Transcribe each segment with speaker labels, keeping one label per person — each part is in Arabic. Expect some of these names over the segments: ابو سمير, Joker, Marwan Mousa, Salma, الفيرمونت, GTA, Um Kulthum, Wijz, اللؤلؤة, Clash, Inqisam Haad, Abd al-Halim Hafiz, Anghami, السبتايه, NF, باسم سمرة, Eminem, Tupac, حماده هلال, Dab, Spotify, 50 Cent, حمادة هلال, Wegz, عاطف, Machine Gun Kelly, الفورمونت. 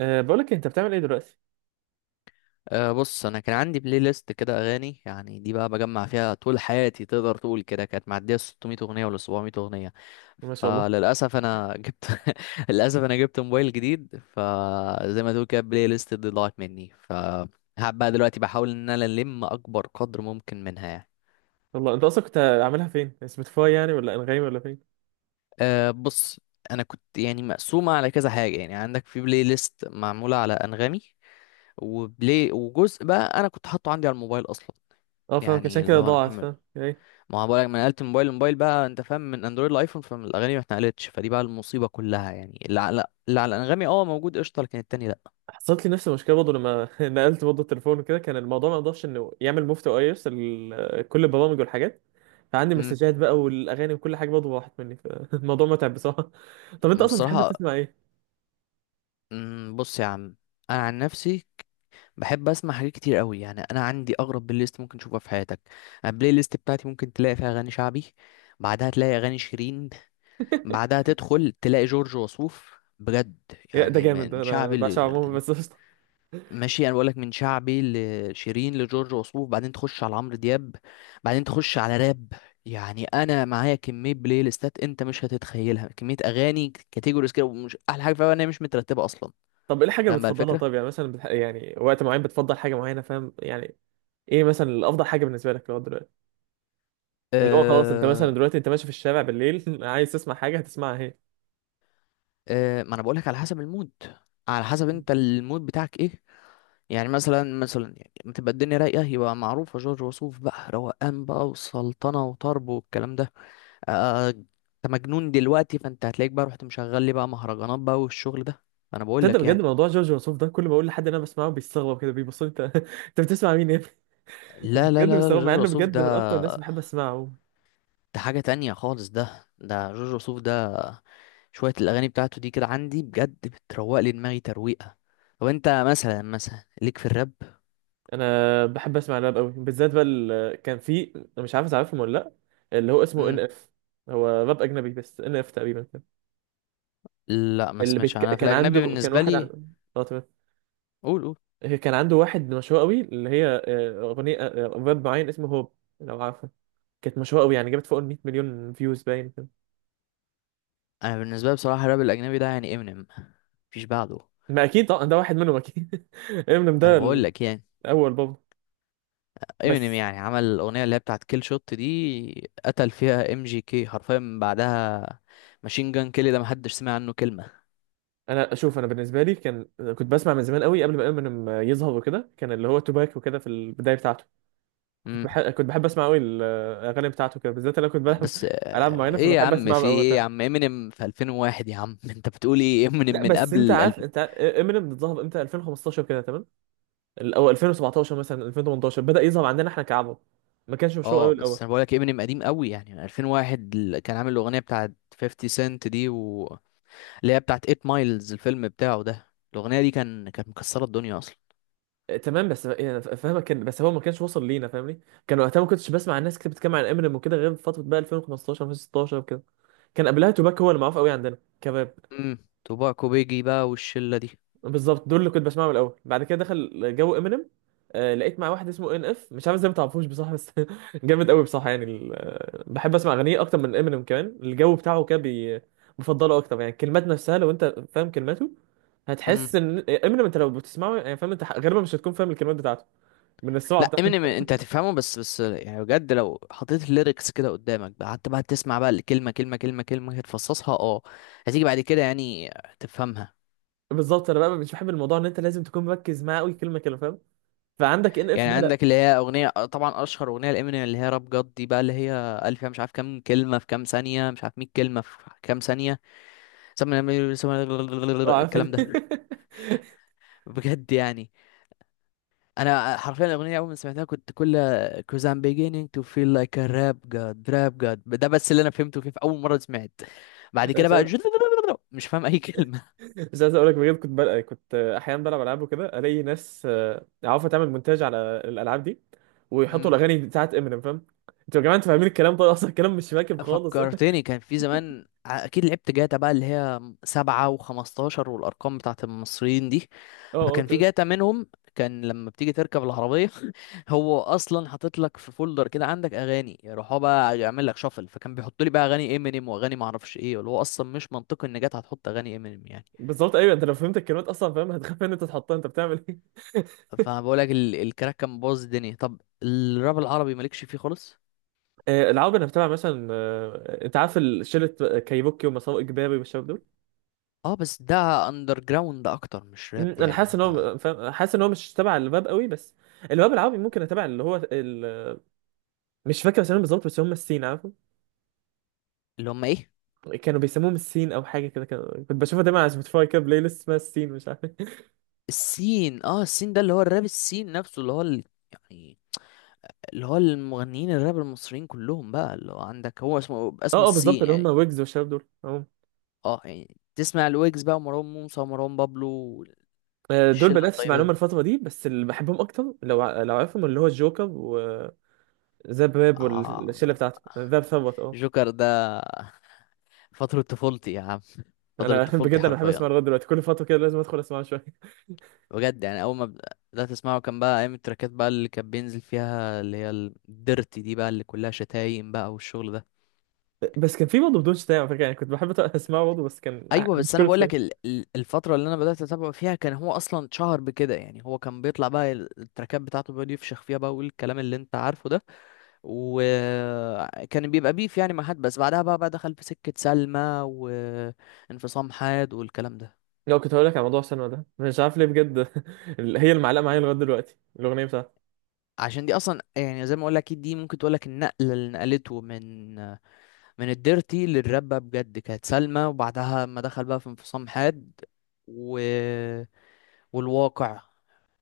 Speaker 1: أه بقولك انت بتعمل ايه دلوقتي؟
Speaker 2: أه بص، انا كان عندي بلاي ليست كده اغاني. يعني دي بقى بجمع فيها طول حياتي، تقدر تقول كده. كانت معديه 600 اغنيه ولا 700 اغنيه.
Speaker 1: ما شاء الله.
Speaker 2: فللاسف انا جبت للاسف انا جبت موبايل جديد، فزي ما تقول كده البلاي ليست دي ضاعت مني. فهب بقى دلوقتي بحاول ان انا الم اكبر قدر ممكن منها يعني.
Speaker 1: والله انت اصلا كنت عاملها فين، سبوتيفاي ولا انغامي ولا فين؟
Speaker 2: أه بص، انا كنت يعني مقسومه على كذا حاجه. يعني عندك في بلاي ليست معموله على انغامي وبلاي، وجزء بقى انا كنت حاطه عندي على الموبايل اصلا.
Speaker 1: اه فاهمك،
Speaker 2: يعني
Speaker 1: عشان
Speaker 2: اللي
Speaker 1: كده
Speaker 2: هو انا
Speaker 1: ضاعت،
Speaker 2: محمل.
Speaker 1: فاهم، ايه.
Speaker 2: ما هو بقولك، ما نقلت من موبايل لموبايل بقى، انت فاهم، من اندرويد لايفون، فالاغاني ما اتنقلتش. فدي بقى المصيبه كلها. يعني اللي على انغامي اه موجود قشطه، لكن التاني لا.
Speaker 1: حصلت لي نفس المشكله برضه لما نقلت برضه التليفون وكده، كان الموضوع ما يقدرش انه يعمل مفتو او يرسل كل البرامج والحاجات، فعندي
Speaker 2: امم
Speaker 1: مسجات بقى والاغاني وكل حاجه برضه راحت مني، فالموضوع متعب بصراحه. طب انت اصلا بتحب
Speaker 2: بصراحه،
Speaker 1: تسمع ايه؟
Speaker 2: بص يا عم، انا عن نفسي بحب اسمع حاجات كتير قوي. يعني انا عندي اغرب بلاي ليست ممكن تشوفها في حياتك. أنا البلاي ليست بتاعتي ممكن تلاقي فيها اغاني شعبي، بعدها تلاقي اغاني شيرين، بعدها تدخل تلاقي جورج وسوف، بجد.
Speaker 1: يا ده
Speaker 2: يعني
Speaker 1: جامد، ده
Speaker 2: من
Speaker 1: انا
Speaker 2: شعبي،
Speaker 1: بعشق عموما، بس قشطة.
Speaker 2: ماشي، انا بقولك، من شعبي لشيرين لجورج وسوف، بعدين تخش على عمرو دياب، بعدين تخش على راب. يعني انا معايا كميه بلاي ليستات انت مش هتتخيلها، كميه اغاني كاتيجوريز كده، ومش احلى حاجه فيها ان هي مش مترتبه اصلا.
Speaker 1: طب ايه الحاجه اللي
Speaker 2: فاهم بقى
Speaker 1: بتفضلها؟
Speaker 2: الفكره.
Speaker 1: طب مثلا يعني وقت معين بتفضل حاجه معينه، فاهم ايه مثلا الافضل حاجه بالنسبه لك؟ لو اللي هو خلاص انت مثلا
Speaker 2: أه،
Speaker 1: دلوقتي انت ماشي في الشارع بالليل عايز تسمع حاجه، هتسمعها اهي.
Speaker 2: أه، ما انا بقولك على حسب المود، على حسب انت المود بتاعك ايه. يعني مثلا مثلا، يعني لما تبقى الدنيا رايقه، يبقى معروفه جورج وسوف بقى، روقان بقى وسلطنه وطرب والكلام ده. انت مجنون دلوقتي، فانت هتلاقيك بقى رحت مشغل لي بقى مهرجانات بقى والشغل ده. انا بقول
Speaker 1: تصدق
Speaker 2: لك
Speaker 1: بجد
Speaker 2: يعني.
Speaker 1: موضوع جورج وسوف ده، كل ما اقول لحد إن انا بسمعه بيستغرب كده، بيبص لي، انت بتسمع مين يا ابني؟
Speaker 2: لا لا
Speaker 1: بجد
Speaker 2: لا لا،
Speaker 1: بيستغرب مع
Speaker 2: جورج
Speaker 1: انه
Speaker 2: وسوف
Speaker 1: بجد
Speaker 2: ده
Speaker 1: من اكتر الناس بحب اسمعه.
Speaker 2: ده حاجة تانية خالص. ده جورج وسوف ده شوية الأغاني بتاعته دي كده عندي بجد بتروق لي دماغي ترويقة. طب أنت مثلا مثلا ليك في الراب؟
Speaker 1: انا بحب اسمع راب قوي بالذات، بقى كان في، أنا مش عارف تعرفهم ولا لا، اللي هو اسمه ان
Speaker 2: مم.
Speaker 1: اف، هو راب اجنبي بس. ان اف تقريبا كده.
Speaker 2: لا ما سمعتش أنا في
Speaker 1: كان عنده
Speaker 2: الأجنبي
Speaker 1: كان
Speaker 2: بالنسبة
Speaker 1: واحد
Speaker 2: لي.
Speaker 1: اه تمام.
Speaker 2: قول قول.
Speaker 1: هي كان عنده واحد مشهور قوي، اللي هي اغنيه، راب معين اسمه هوب، لو عارفه. كانت مشهورة قوي، يعني جابت فوق ال 100 مليون فيوز باين كده.
Speaker 2: أنا بالنسبة لي بصراحة الراب الأجنبي ده يعني امينيم، مفيش بعده.
Speaker 1: ما اكيد طبعا ده واحد منهم اكيد، امينيم
Speaker 2: أنا
Speaker 1: ده
Speaker 2: بقول لك
Speaker 1: الاول
Speaker 2: يعني،
Speaker 1: برضه.
Speaker 2: امينيم
Speaker 1: بس
Speaker 2: يعني عمل الاغنيه اللي هي بتاعت كيل شوت دي، قتل فيها ام جي كي حرفيا. من بعدها ماشين جان كيلي ده محدش سمع عنه كلمه.
Speaker 1: انا اشوف، انا بالنسبه لي كان كنت بسمع من زمان قوي قبل ما امينيم يظهر وكده، كان اللي هو توباك وكده في البدايه بتاعته. كنت
Speaker 2: امم،
Speaker 1: بحب كنت بحب اسمع قوي الاغاني بتاعته كده بالذات. انا كنت بلعب
Speaker 2: بس
Speaker 1: العاب معينه
Speaker 2: ايه يا
Speaker 1: فبحب
Speaker 2: عم،
Speaker 1: اسمعها
Speaker 2: في
Speaker 1: قوي
Speaker 2: ايه يا
Speaker 1: بتاع.
Speaker 2: عم، امينيم في 2001 يا عم انت بتقول ايه، امينيم
Speaker 1: لا
Speaker 2: من
Speaker 1: بس انت
Speaker 2: قبل
Speaker 1: عارف، انت امينيم ظهر امتى؟ 2015 كده تمام، او 2017، مثلا 2018 بدا يظهر عندنا احنا كعرب، ما كانش مشهور
Speaker 2: اه
Speaker 1: قوي
Speaker 2: بس
Speaker 1: الاول.
Speaker 2: انا بقولك امينيم قديم قوي، يعني من 2001 اللي كان عامل الاغنيه بتاعت 50 سنت دي اللي هي بتاعت 8 مايلز الفيلم بتاعه ده. الاغنيه دي كانت مكسره الدنيا اصلا.
Speaker 1: تمام بس يعني فاهمك، كان بس هو ما كانش وصل لينا، فاهمني. كان وقتها ما كنتش بسمع الناس كتير بتتكلم عن امينيم وكده، غير في فتره بقى 2015، 2016 وكده. كان قبلها توباك هو اللي معروف قوي عندنا كباب.
Speaker 2: امم، توباكو بيجي بقى والشله دي.
Speaker 1: بالظبط دول اللي كنت بسمعهم الاول، بعد كده دخل جو امينيم. آه لقيت مع واحد اسمه ان اف، مش عارف ازاي ما تعرفوش بصراحه، بس جامد قوي بصراحه يعني، بحب اسمع اغانيه اكتر من امينيم كمان، الجو بتاعه كده بفضله اكتر. يعني الكلمات نفسها لو انت فاهم كلماته، هتحس ان امينيم انت لو بتسمعه، يعني فاهم، انت غالبا مش هتكون فاهم الكلمات بتاعته من السرعه.
Speaker 2: لا، امينيم انت هتفهمه، بس بس يعني بجد لو حطيت الليركس كده قدامك بقى، قعدت بقى تسمع بقى الكلمه كلمه كلمه كلمه، هتفصصها، اه. هتيجي بعد كده يعني تفهمها.
Speaker 1: بالظبط، انا بقى مش بحب الموضوع ان انت لازم تكون مركز معاه قوي كلمه كلمه، فاهم، فعندك ان اف
Speaker 2: يعني
Speaker 1: ده لا.
Speaker 2: عندك اللي هي اغنيه طبعا اشهر اغنيه لامينيم، اللي هي راب جاد دي بقى، اللي هي قال فيها مش عارف كام كلمه في كام ثانيه، مش عارف 100 كلمه في كام ثانيه. سم-
Speaker 1: اه عارف
Speaker 2: الكلام
Speaker 1: دي.
Speaker 2: ده بجد يعني. انا حرفيا الاغنيه اول ما سمعتها كنت كل cause I'm beginning to feel like a rap god rap god، ده بس اللي انا فهمته فيه في اول مره سمعت. بعد كده
Speaker 1: مش
Speaker 2: بقى
Speaker 1: عايز
Speaker 2: مش فاهم اي كلمه.
Speaker 1: مش عايز اقول لك بجد، كنت بلقى، كنت احيانا بلعب العاب وكده، الاقي ناس عارفه تعمل مونتاج على الالعاب دي، ويحطوا
Speaker 2: مم.
Speaker 1: الاغاني بتاعت امينيم، فاهم. انتوا يا جماعه انتوا فاهمين الكلام طيب اصلا؟ الكلام مش راكب خالص. اه.
Speaker 2: فكرتني، كان في زمان اكيد لعبت جاتا بقى، اللي هي سبعة وخمستاشر والارقام بتاعت المصريين دي.
Speaker 1: اه
Speaker 2: فكان في
Speaker 1: تمام.
Speaker 2: جاتا منهم، كان لما بتيجي تركب العربية هو اصلا حاطط لك في فولدر كده عندك اغاني، يروح هو بقى يعمل لك شفل. فكان بيحط لي بقى اغاني امينيم واغاني معرفش ايه، اللي هو اصلا مش منطقي ان جاتا هتحط اغاني امينيم يعني.
Speaker 1: بالظبط، ايوه، انت لو فهمت الكلمات اصلا فاهم، هتخاف ان انت تحطها، انت بتعمل ايه.
Speaker 2: فبقول لك، الكراك كان باظ الدنيا. طب الراب العربي مالكش فيه خالص؟
Speaker 1: العاب انا بتابع مثلا، انت عارف شله كايبوكي ومساو اجباري والشباب دول.
Speaker 2: اه بس ده اندر جراوند اكتر، مش راب
Speaker 1: انا حاسس
Speaker 2: يعني
Speaker 1: ان
Speaker 2: ده.
Speaker 1: هو فاهم، حاسس ان هو مش تبع الباب قوي، بس الباب العربي ممكن تبع اللي هو مش فاكر اسمهم بالظبط بس هم السين، عارفه.
Speaker 2: اللي هم ايه؟
Speaker 1: كانوا بيسموهم السين او حاجه كده، كنت بشوفها دايما على سبوتيفاي كده بلاي ليست اسمها السين، مش عارف إيه.
Speaker 2: السين، اه السين ده اللي هو الراب. السين نفسه اللي هو يعني اللي هو المغنيين الراب المصريين كلهم بقى، اللي هو عندك هو اسمه اسمه
Speaker 1: اه اه بالظبط،
Speaker 2: السين
Speaker 1: اللي هم
Speaker 2: يعني.
Speaker 1: ويجز والشباب دول اهو.
Speaker 2: اه يعني تسمع الويجز بقى ومروان موسى ومروان بابلو.
Speaker 1: دول
Speaker 2: الشلة
Speaker 1: بدات اسمع
Speaker 2: الطيبة
Speaker 1: لهم
Speaker 2: دي.
Speaker 1: الفتره دي، بس اللي بحبهم اكتر لو لو عارفهم، اللي هو الجوكر وذاب راب،
Speaker 2: اه،
Speaker 1: والشله بتاعته ذاب ثروت اه.
Speaker 2: جوكر ده فترة طفولتي يا عم، فترة
Speaker 1: انا
Speaker 2: طفولتي
Speaker 1: بجد انا بحب
Speaker 2: حرفيا.
Speaker 1: اسمع لغايه دلوقتي، كل فتره كده لازم ادخل اسمعه شويه.
Speaker 2: بجد يعني، أول ما بدأت أسمعه كان بقى أيام التراكات بقى، اللي كان بينزل فيها، اللي هي الديرتي دي بقى، اللي كلها شتايم بقى والشغل ده.
Speaker 1: بس كان في برضه بدون شتايم على فكره يعني، كنت بحب اسمعه برضه، بس كان
Speaker 2: ايوه،
Speaker 1: مش
Speaker 2: بس انا
Speaker 1: كل
Speaker 2: بقول لك
Speaker 1: شويه.
Speaker 2: الفتره اللي انا بدات اتابعه فيها، كان هو اصلا شهر بكده. يعني هو كان بيطلع بقى التراكات بتاعته، بيقعد يفشخ فيها بقى والكلام اللي انت عارفه ده. وكان بيبقى بيف يعني مع حد، بس بعدها بقى دخل في سكه سلمى، وانفصام حاد، والكلام ده.
Speaker 1: لو كنت هقول لك على موضوع السينما ده، مش عارف ليه بجد، هي المعلقه معايا لغايه دلوقتي الاغنيه بتاعتها.
Speaker 2: عشان دي اصلا، يعني زي ما اقول لك، دي ممكن تقول لك النقله اللي نقلته من الديرتي للراب بقى، بجد كانت سلمى. وبعدها ما دخل بقى في انفصام حاد، و... والواقع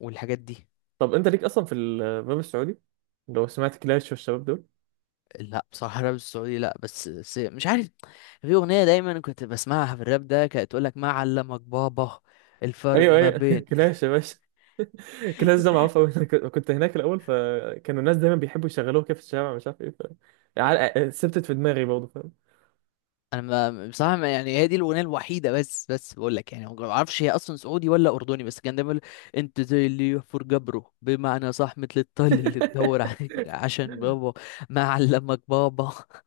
Speaker 2: والحاجات دي.
Speaker 1: طب انت ليك اصلا في الباب السعودي؟ لو سمعت كلاش والشباب دول.
Speaker 2: لا بصراحة الراب السعودي لا، بس، بس مش عارف، في أغنية دايما كنت بسمعها في الراب ده، كانت تقول لك ما علمك بابا. الفرق
Speaker 1: ايوه
Speaker 2: ما
Speaker 1: ايوه،
Speaker 2: بين
Speaker 1: كلاش يا باشا. كلاش ده معروف قوي، كنت هناك الاول، فكانوا الناس دايما بيحبوا يشغلوه كده في الشارع، مش عارف ايه، سبتت في دماغي برضه، فاهم.
Speaker 2: انا ما بصراحة ما يعني، هي دي الأغنية الوحيدة. بس بس بقول لك يعني ما اعرفش هي اصلا سعودي ولا أردني، بس كان دايما يقول انت زي اللي يحفر جبره بمعنى صح، مثل الطل اللي تدور عليك عشان بابا، ما علمك بابا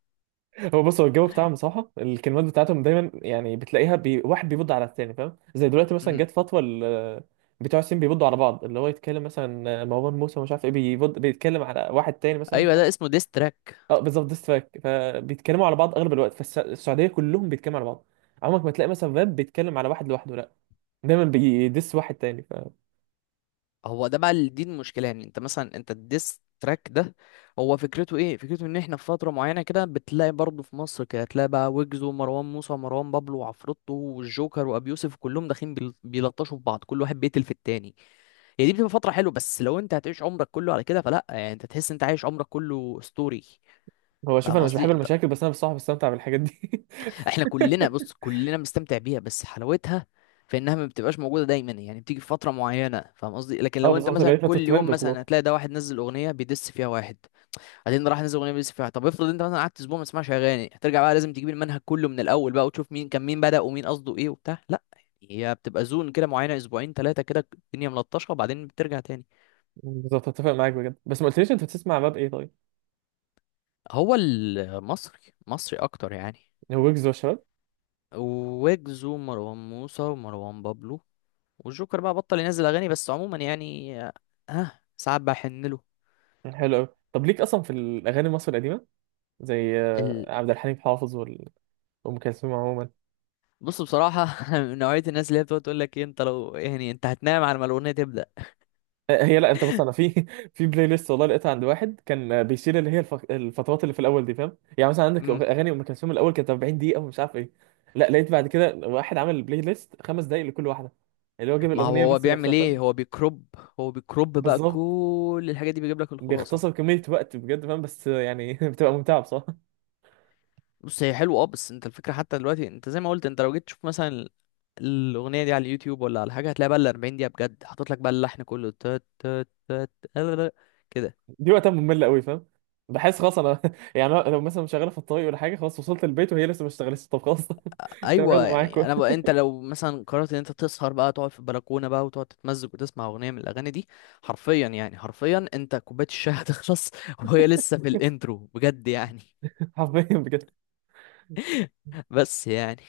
Speaker 1: هو بص، هو الجو بتاعهم بصراحه، الكلمات بتاعتهم دايما يعني بتلاقيها واحد بيبض على التاني، فاهم، زي دلوقتي مثلا
Speaker 2: أمم.
Speaker 1: جت فتوى بتوع الصين بيبضوا على بعض، اللي هو يتكلم مثلا مروان موسى ومش عارف ايه بيبض، بيتكلم على واحد تاني مثلا،
Speaker 2: ايوه
Speaker 1: فاهم؟
Speaker 2: ده اسمه ديستراك.
Speaker 1: اه بالظبط، ديس تراك، فبيتكلموا على بعض اغلب الوقت. فالسعوديه كلهم بيتكلموا على بعض، عمرك ما تلاقي مثلا فاب بيتكلم على واحد لوحده، لا، دايما بيدس واحد تاني.
Speaker 2: هو ده بقى دي المشكله. يعني انت مثلا انت الديس تراك ده هو فكرته ايه؟ فكرته ان احنا في فتره معينه كده بتلاقي برضه في مصر كده، تلاقي بقى ويجز ومروان موسى ومروان بابلو وعفروتو والجوكر وابي يوسف كلهم داخلين بيلطشوا في بعض، كل واحد بيقتل في التاني. هي دي بتبقى فتره حلوه، بس لو انت هتعيش عمرك كله على كده فلا، يعني انت تحس انت عايش عمرك كله ستوري.
Speaker 1: فهو شوف،
Speaker 2: فاهم
Speaker 1: انا مش بحب
Speaker 2: قصدي انت؟
Speaker 1: المشاكل، بس انا بصراحه بستمتع بالحاجات دي.
Speaker 2: احنا كلنا، بص، كلنا بنستمتع بيها، بس حلاوتها في انها ما بتبقاش موجوده دايما. يعني بتيجي في فتره معينه، فاهم قصدي؟ لكن
Speaker 1: اه
Speaker 2: لو انت
Speaker 1: بالظبط، اللي هي
Speaker 2: مثلا
Speaker 1: فترة
Speaker 2: كل
Speaker 1: ترند
Speaker 2: يوم
Speaker 1: وخلاص.
Speaker 2: مثلا هتلاقي ده واحد نزل اغنيه بيدس فيها واحد، بعدين راح نزل اغنيه بيدس فيها واحد. طب افرض انت مثلا قعدت اسبوع ما تسمعش اغاني، هترجع بقى لازم تجيب المنهج كله من الاول بقى، وتشوف مين كان مين، بدأ ومين قصده ايه وبتاع، لا. هي بتبقى زون كده معينه، اسبوعين ثلاثه كده الدنيا ملطشه وبعدين بترجع تاني.
Speaker 1: بالظبط، اتفق معاك بجد، بس ما قلتليش انت بتسمع راب ايه طيب؟
Speaker 2: هو المصري، مصري اكتر يعني.
Speaker 1: ويجز والشباب.
Speaker 2: ويجز ومروان موسى ومروان بابلو والجوكر بقى بطل ينزل اغاني، بس عموما يعني، ها، آه، ساعات بحن له.
Speaker 1: حلو قوي. طب ليك اصلا في الاغاني المصري القديمه، زي
Speaker 2: ال...
Speaker 1: عبد الحليم حافظ وام كلثوم عموما؟
Speaker 2: بص بصراحه أنا من نوعيه الناس اللي هي بتقعد تقول لك إيه، انت لو يعني انت هتنام على ما الاغنيه تبدا.
Speaker 1: هي لا انت بص، انا في في بلاي ليست والله لقيتها عند واحد كان بيشيل اللي هي الفترات اللي في الاول دي، فاهم، يعني مثلا عندك
Speaker 2: امم،
Speaker 1: اغاني ام كلثوم الاول كانت 40 دقيقه ومش عارف ايه. لا لقيت بعد كده واحد عمل بلاي ليست 5 دقائق لكل واحده، اللي هو جاب
Speaker 2: ما هو
Speaker 1: الاغنيه
Speaker 2: هو
Speaker 1: بس نفسها،
Speaker 2: بيعمل ايه،
Speaker 1: فاهم.
Speaker 2: هو بيكروب، هو بيكروب بقى
Speaker 1: بالظبط،
Speaker 2: كل الحاجات دي، بيجيب لك الخلاصه.
Speaker 1: بيختصر كميه وقت بجد، فاهم، بس بتبقى ممتعه بصراحه.
Speaker 2: بص هي حلوه اه، بس انت الفكره، حتى دلوقتي انت زي ما قلت، انت لو جيت تشوف مثلا الاغنيه دي على اليوتيوب ولا على حاجه، هتلاقي بقى ال 40 دقيقه بجد حاطط لك بقى اللحن كله، تات تات تات، كده.
Speaker 1: دي وقتها مملة قوي، فاهم، بحس خلاص انا، يعني أنا لو مثلا شغاله في الطريق ولا حاجه، خلاص وصلت البيت وهي لسه ما اشتغلتش، طب خلاص. تمام
Speaker 2: ايوه
Speaker 1: يلا معاكم.
Speaker 2: يعني انا بقى، انت لو مثلا قررت ان انت تسهر بقى، تقعد في البلكونه بقى وتقعد تتمزج وتسمع اغنيه من الاغاني دي، حرفيا يعني حرفيا انت كوبايه الشاي هتخلص وهي لسه في الانترو، بجد يعني.
Speaker 1: حرفيا بجد.
Speaker 2: بس يعني،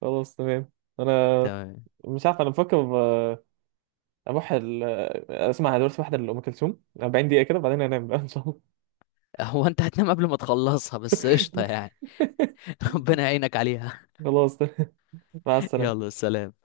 Speaker 1: خلاص تمام. انا
Speaker 2: تمام.
Speaker 1: مش عارف، انا بفكر آه، اروح ال- آه، اسمع دلوقتي واحده لام كلثوم 40 دقيقه كده بعدين انام بقى ان شاء الله.
Speaker 2: هو انت هتنام قبل ما تخلصها، بس قشطه يعني ربنا يعينك عليها.
Speaker 1: خلاص تمام. مع السلامه.
Speaker 2: يلا سلام.